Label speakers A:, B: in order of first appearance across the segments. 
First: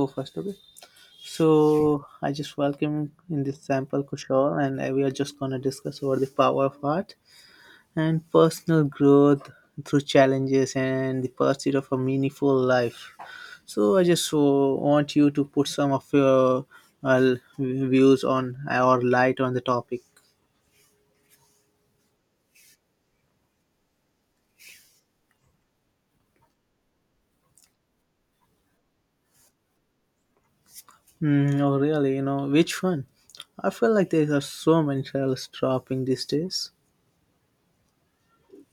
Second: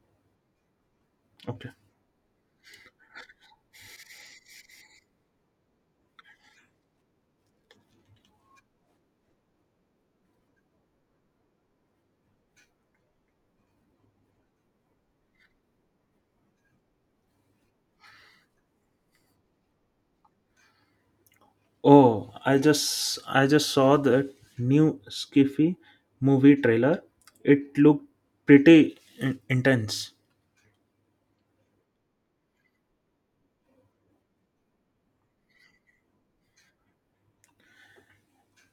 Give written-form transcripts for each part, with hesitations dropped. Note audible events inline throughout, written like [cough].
A: Go first, okay. So
B: Okay.
A: I just welcome in this sample Kushal and we are just going to discuss over the power of art and personal growth through challenges and the pursuit of a meaningful life. So I just want you to put some of your uh, views on or light on the topic.
B: Oh, I just saw the new Skiffy movie trailer. It looked pretty intense.
A: Mm, oh really, you know, which one? I feel like there are so many titles dropping these days.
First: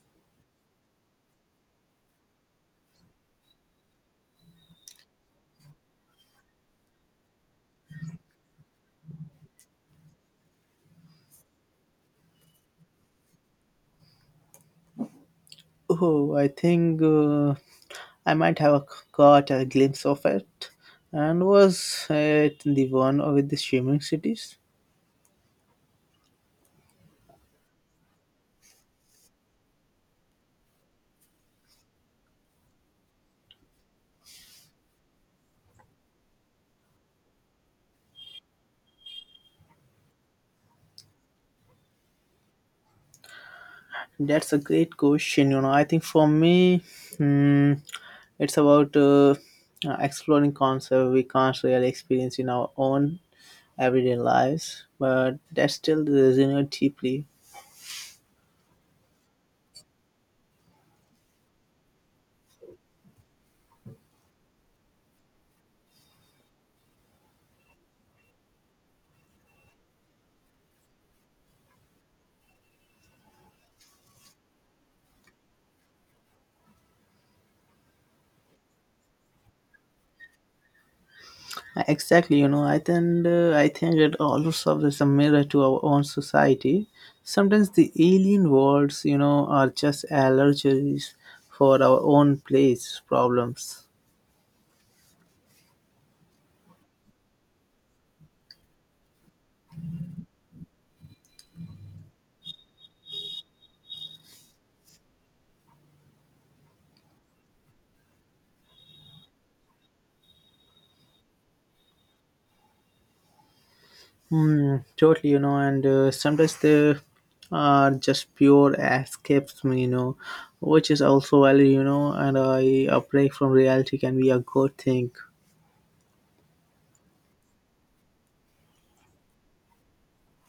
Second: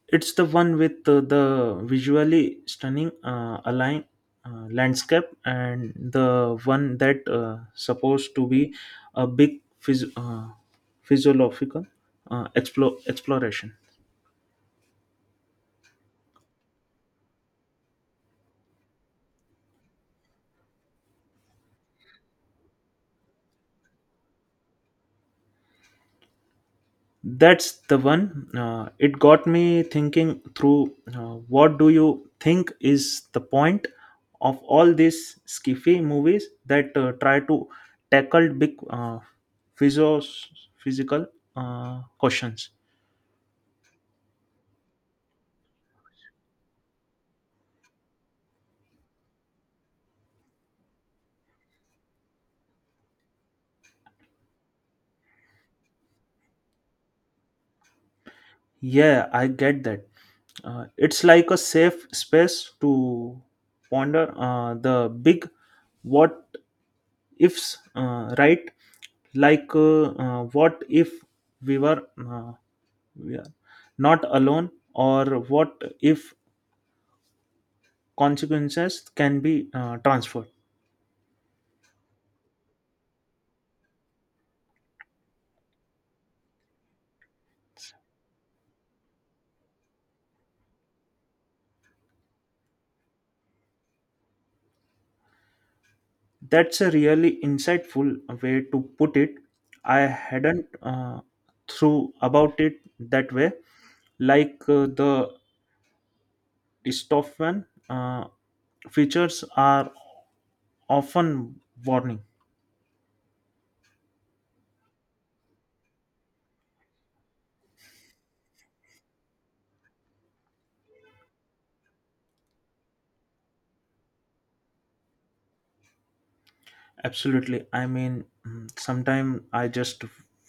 B: It's the one with the visually stunning align landscape and the one that supposed to be a big physiological exploration.
A: Oh, I think I might have caught a glimpse of it. And was it the one with the streaming cities?
B: That's the one. It got me thinking through, what do you think is the point of all these skiffy movies that try to tackle big physios, physical questions?
A: That's a great question. You know, I think for me, hmm, it's about exploring concepts we can't really experience in our own everyday lives, but that still resonate deeply.
B: Yeah, I get that. It's like a safe space to ponder the big what ifs, right? Like, what if we were. Yeah, not alone, or what if consequences can be transferred.
A: Exactly, you know, I think it also serves as a mirror to our own society. Sometimes the alien worlds, you know, are just allergies for our own place problems.
B: That's a really insightful way to put it. I hadn't through about it that way. Like, the dystopian features are often warning.
A: Hmm, totally, you know, and sometimes they are just pure escapism, you know, which is also valid, you know, and I a break from reality can be a good thing.
B: Absolutely, I mean sometimes I just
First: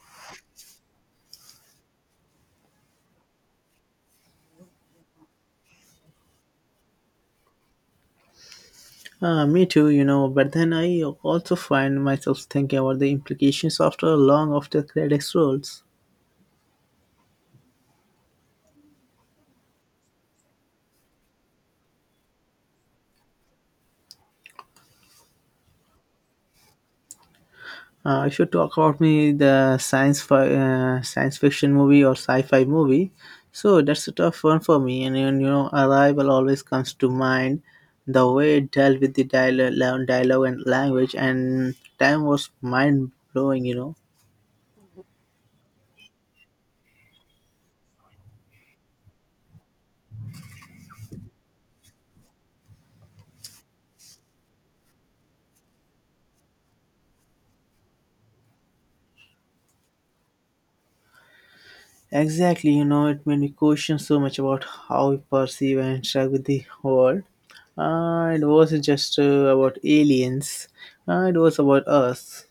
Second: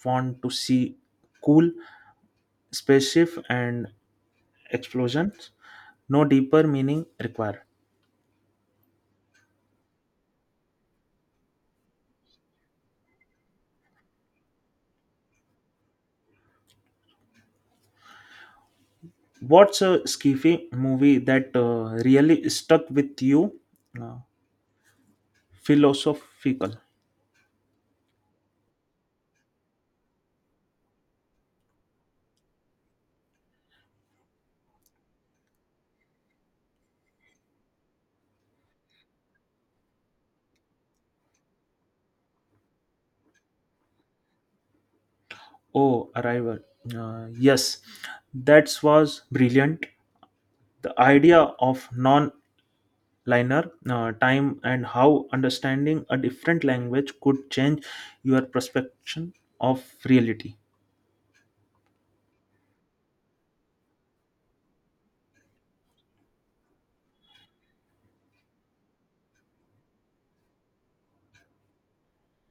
B: want to see cool spaceship and explosions, no deeper meaning required.
A: Me too, you know, but then I also find myself thinking about the implications after long after credits rolls.
B: What's a sci-fi movie that really stuck with you? Uh, Philosophical.
A: If you talk about me, the science fiction movie or sci-fi movie, so that's a tough one for me. And you know, Arrival always comes to mind. The way it dealt with the dialogue and language and time was mind blowing. You know,
B: Oh, Arrival. Yes, that was brilliant. The idea of non-linear time and how understanding a different language could change your perception of reality.
A: exactly, you know, it made me question so much about how we perceive and interact with the world. It wasn't just about aliens, it was about us.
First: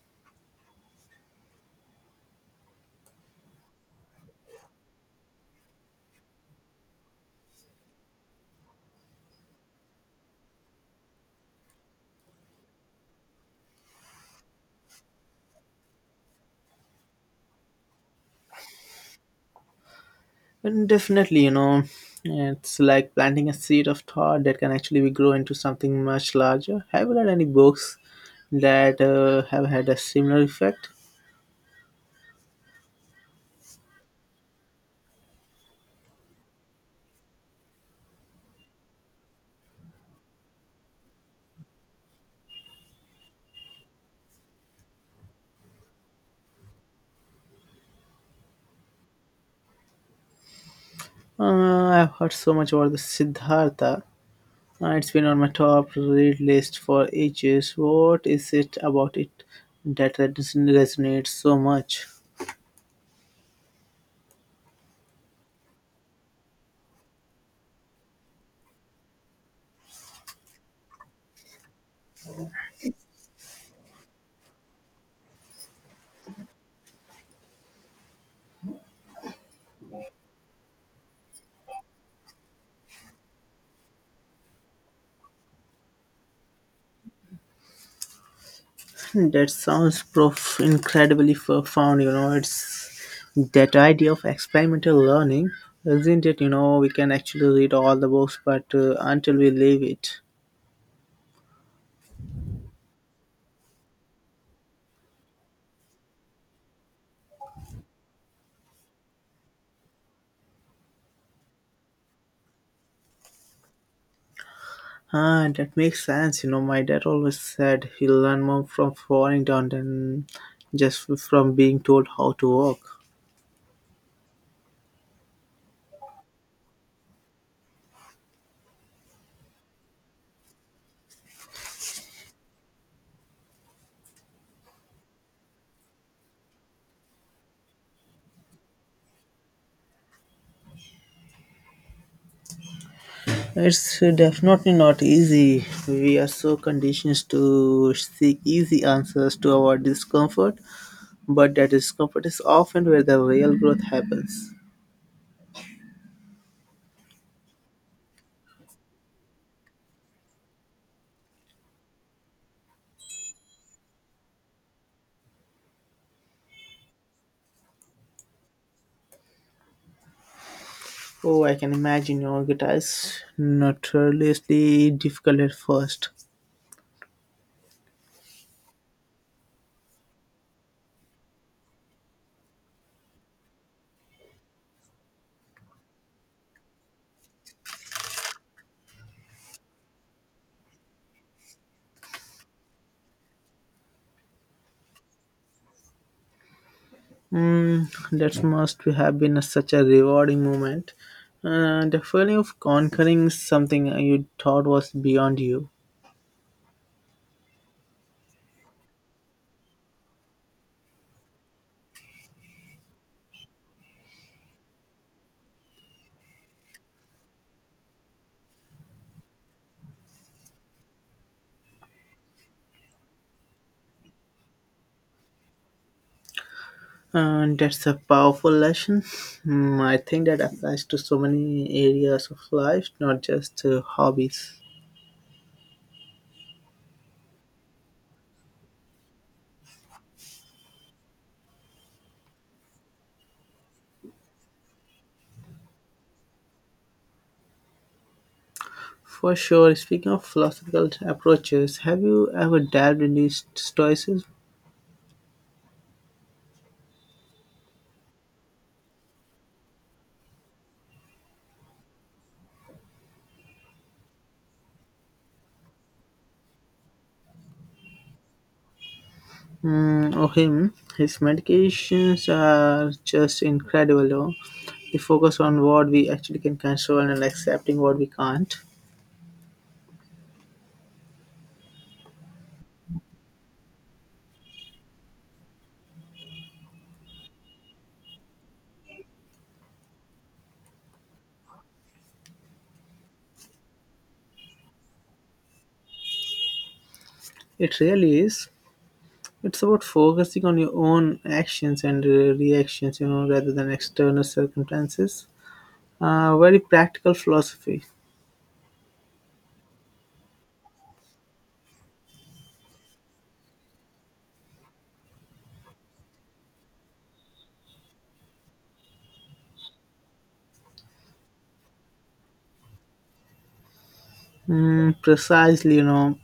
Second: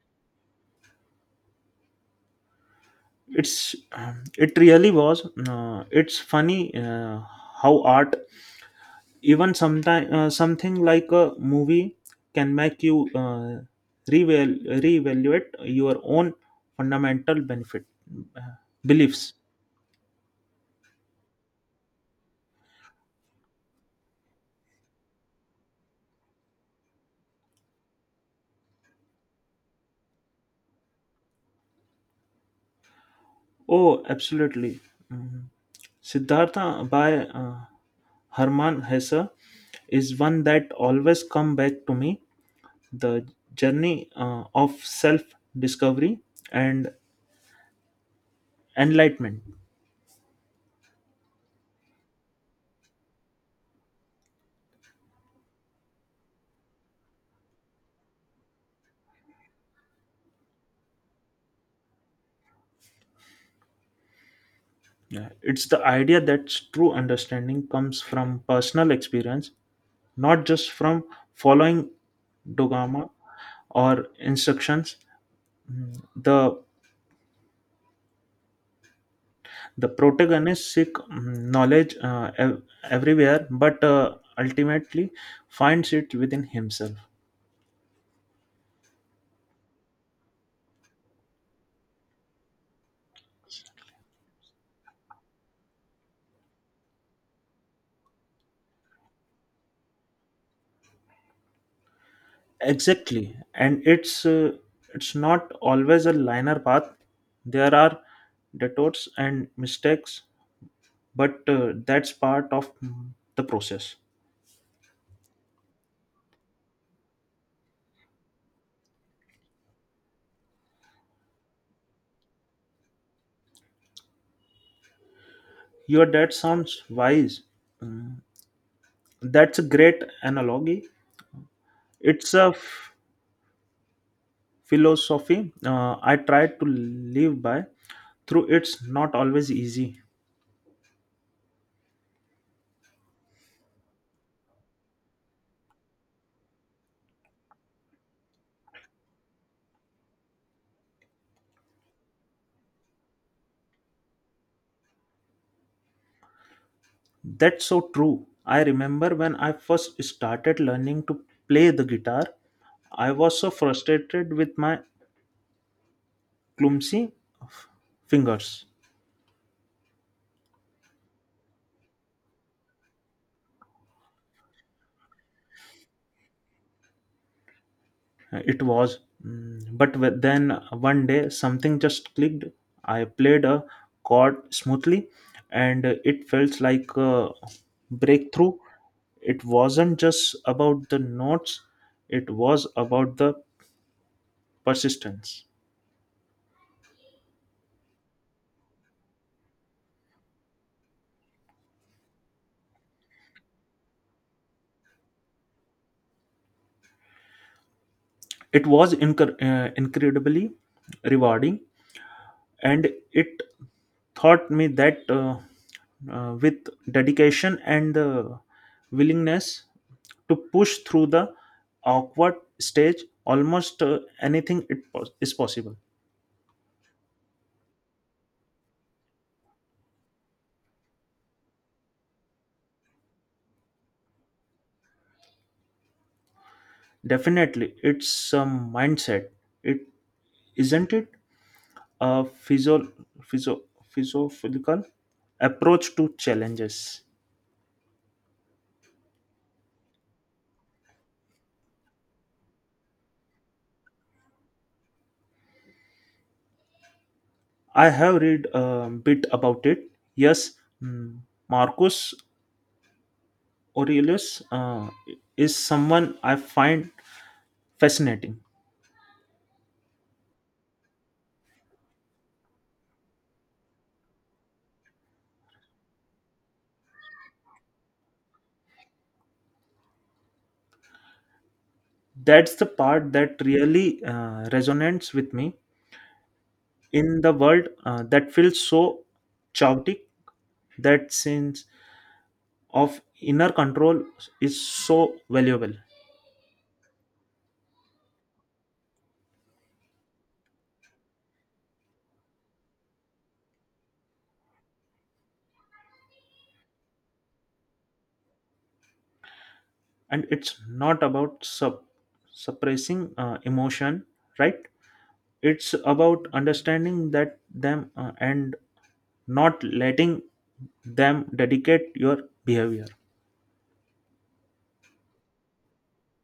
B: It really was. It's funny how art, even sometime something like a movie, can make you reval- reevaluate your own fundamental benefit, uh, beliefs.
A: And definitely, you know, it's like planting a seed of thought that can actually be grow into something much larger. Have you read any books that have had a similar effect?
B: Oh, absolutely. Mhm. Siddhartha by uh, Herman Hesse is one that always come back to me. The journey of self discovery and enlightenment.
A: Uh, I've heard so much about the Siddhartha. It's been on my top read list for ages. What is it about it that resonates so much?
B: Yeah, it's the idea that true understanding comes from personal experience, not just from following dogma or instructions. The the protagonist seek, knowledge everywhere, but ultimately finds it within himself.
A: Hmm, that sounds incredibly profound, you know. It's that idea of experimental learning, isn't it? You know, we can actually read all the books, but until we leave it.
B: Exactly, and it's not always a linear path. There are detours and mistakes, but that's part of, the process.
A: Ah, that makes sense. You know, my dad always said he'll learn more from falling down than just from being told how to walk.
B: Your dad sounds wise. That's a great analogy. It's a philosophy I try to live by, through it's not always easy.
A: It's definitely not easy. We are so conditioned to seek easy answers to our discomfort, but that discomfort is often where the real growth happens.
B: That's so true. I remember when I first started learning to play the guitar, I was so frustrated with my clumsy fingers.
A: Oh, I can imagine your guitar is notoriously difficult at first.
B: It was. But then one day something just clicked. I played a chord smoothly and it felt like a breakthrough. It wasn't just about the notes, it was about the persistence.
A: That must have been such a rewarding moment. The feeling of conquering something you thought was beyond you.
B: It was incredibly rewarding, and it taught me that, with dedication and the willingness to push through the awkward stage, almost anything is possible.
A: And that's a powerful lesson. Hmm, I think that applies to so many areas of life, not just hobbies.
B: Definitely, it's a mindset, it isn't it, a physio physiological approach to challenges.
A: For sure, speaking of philosophical approaches, have you ever dabbled into stoicism?
B: I have read a bit about it, yes. mm, Marcus Aurelius uh, is someone I find fascinating.
A: Mm, or him, his medications are just incredible. Though. They focus on what we actually can control and accepting what we can't.
B: That's the part that really resonates with me. In the world that feels so chaotic, that sense of inner control is so valuable.
A: It really is. It's about focusing on your own actions and reactions, you know, rather than external circumstances. Very practical philosophy.
B: And it's not about suppressing emotion, right? It's about understanding that them and not letting them dedicate your behavior.
A: Mm, precisely, you know,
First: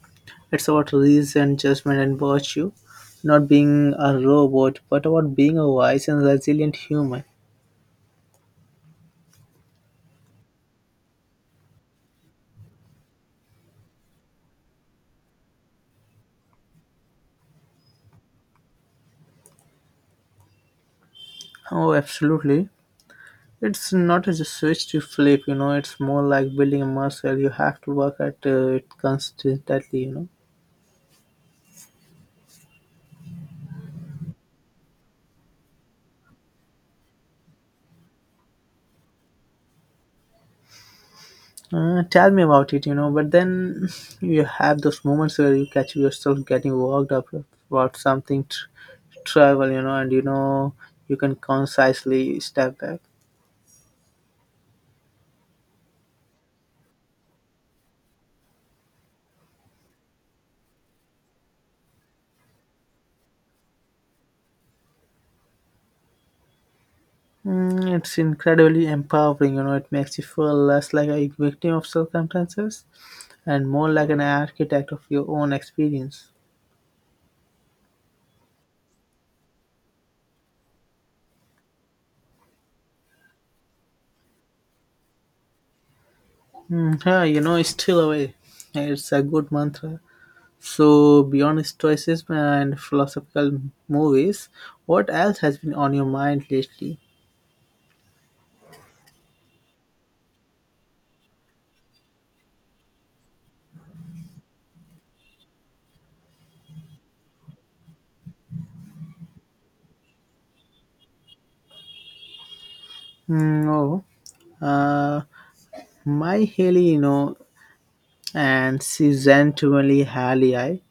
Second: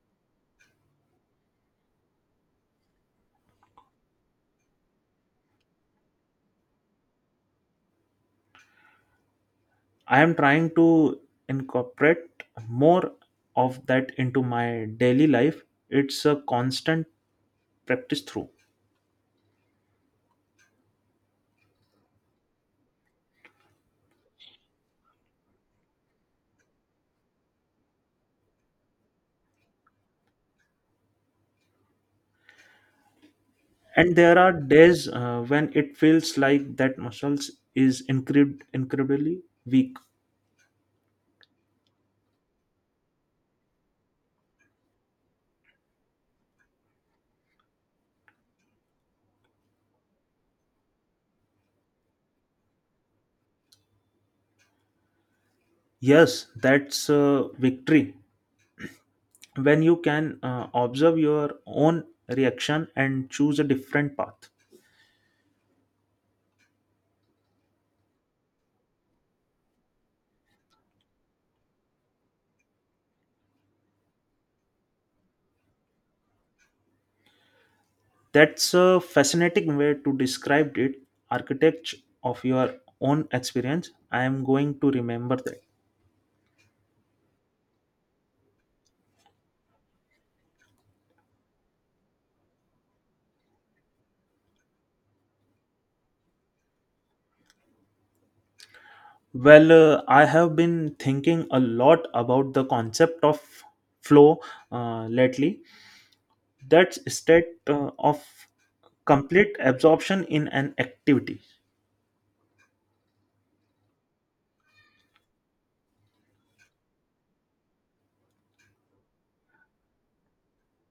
A: it's about reason, judgment, and virtue. Not being a robot, but about being a wise and resilient human.
B: I am trying to incorporate more of that into my daily life. It's a constant practice through.
A: Oh, absolutely. It's not just a switch to flip, you know, it's more like building a muscle. You have to work at it constantly, you know.
B: And there are days when it feels like that muscles is incredibly weak.
A: Tell me about it, you know. But then [laughs] you have those moments where you catch yourself getting worked up about something trivial, you know, and you know you can concisely step back.
B: Yes, that's a victory when you can observe your own reaction and choose a different path.
A: Mm, it's incredibly empowering, you know. It makes you feel less like a victim of circumstances and more like an architect of your own experience.
B: That's a fascinating way to describe it. Architect of your own experience, I am going to remember that.
A: Mm, yeah, you know, it's still away. It's a good mantra. So, beyond stoicism and philosophical movies, what else has been on your mind lately?
B: Well, I have been thinking a lot about the concept of flow lately. That state of complete absorption in an activity.
A: Hmm, oh, uh, my Haley, you know, and Season 20 Haley. I,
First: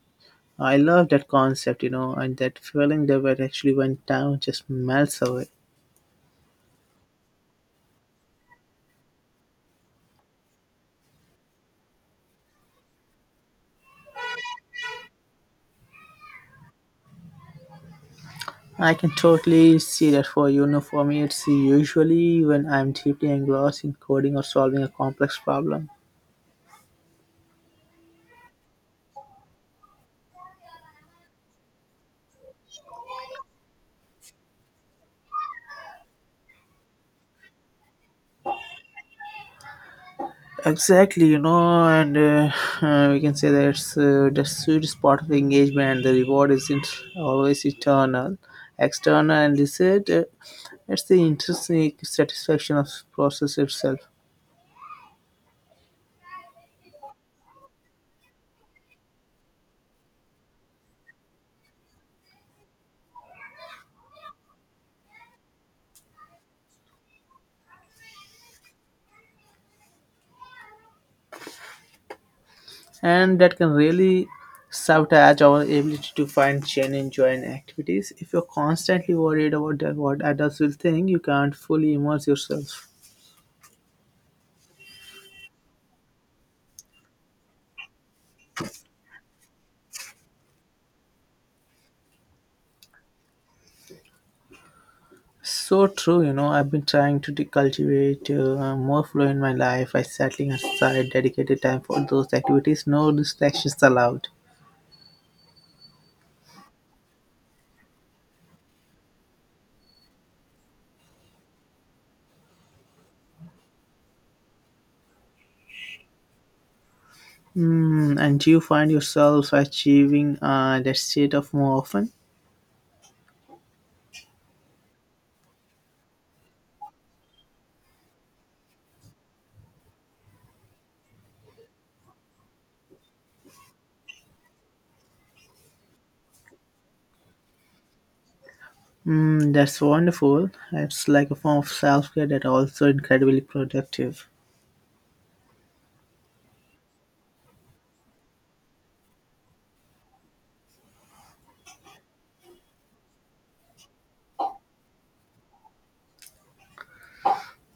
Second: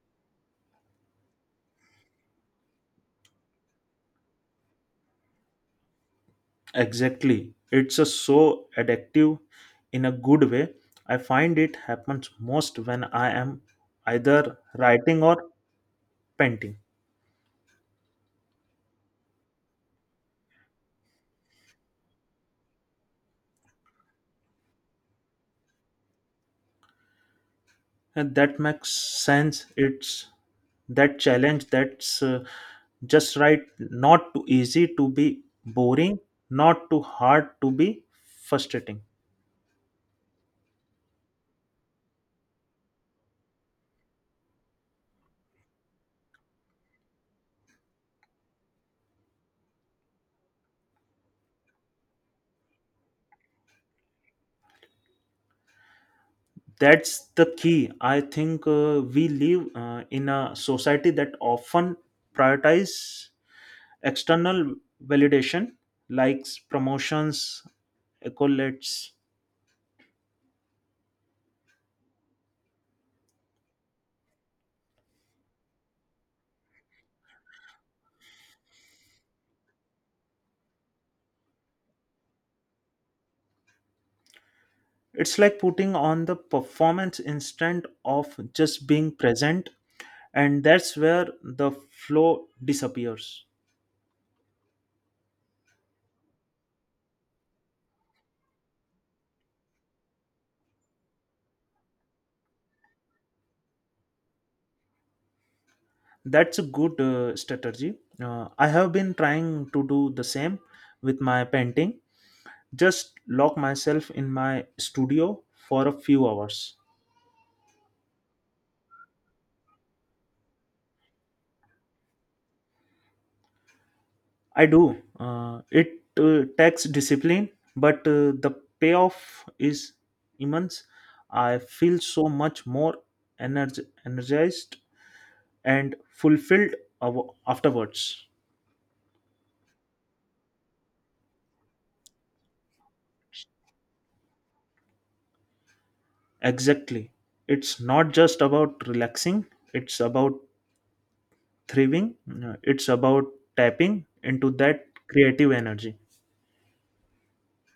A: I love that concept, you know, and that feeling that when actually went down just melts away.
B: Exactly, it's a so addictive in a good way. I find it happens most when I am either writing or painting.
A: I can totally see that for you. You know, for me, it's usually when I'm deeply engrossed in coding or solving a complex problem.
B: And that makes sense, it's that challenge that's just right, not too easy to be boring, not too hard to be frustrating.
A: Exactly, you know, and [laughs] we can say that's the sweet spot of engagement. The reward isn't always eternal, external, and this is it? It's the intrinsic satisfaction of process itself,
B: That's the key, I think we live, in a society that often prioritize external validation, likes, promotions, accolades.
A: and that can really sabotage our ability to find genuine joy in activities. If you're constantly worried about that, what others will think, you can't fully immerse yourself.
B: It's like putting on the performance instead of just being present, and that's where the flow disappears.
A: So true, you know. I've been trying to cultivate more flow in my life by setting aside dedicated time for those activities, no distractions allowed.
B: That's a good strategy. I have been trying to do the same with my painting, just lock myself in my studio for a few hours.
A: Mm, and do you find yourself achieving that state of more often?
B: I do. It takes discipline, but the payoff is immense. I feel so much more energized and fulfilled afterwards.
A: Mm, that's wonderful. It's like a form of self care that also incredibly productive.
B: Exactly. It's not just about relaxing, it's about thriving, it's about tapping into that creative energy.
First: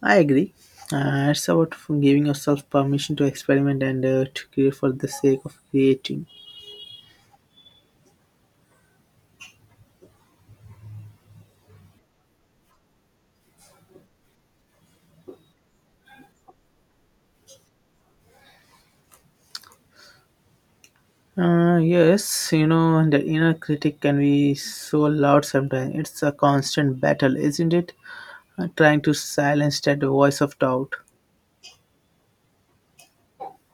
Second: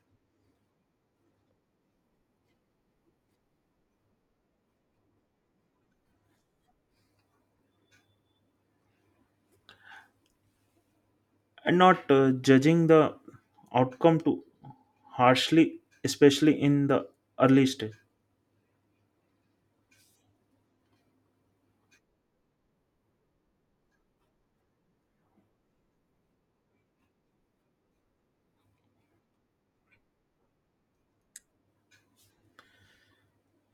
A: I agree. It's about giving yourself permission to experiment and to create for the sake of creating.
B: And not judging the outcome too harshly, especially in the early stage.
A: Yes, you know, the inner critic can be so loud sometimes. It's a constant battle, isn't it? Trying to silence that voice of doubt.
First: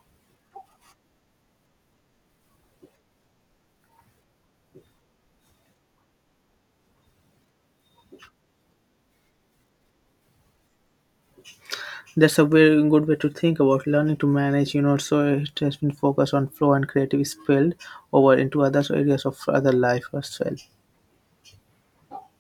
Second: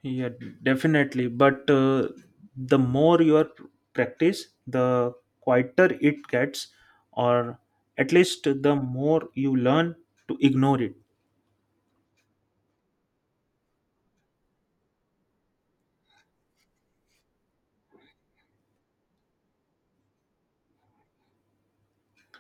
B: Yeah, definitely. But the more you are practice, the quieter it gets, or at least the more you learn to ignore it.
A: That's a very good way to think about learning to manage, you know, so it has been focused on flow and creative spilled over into other areas of other life as well.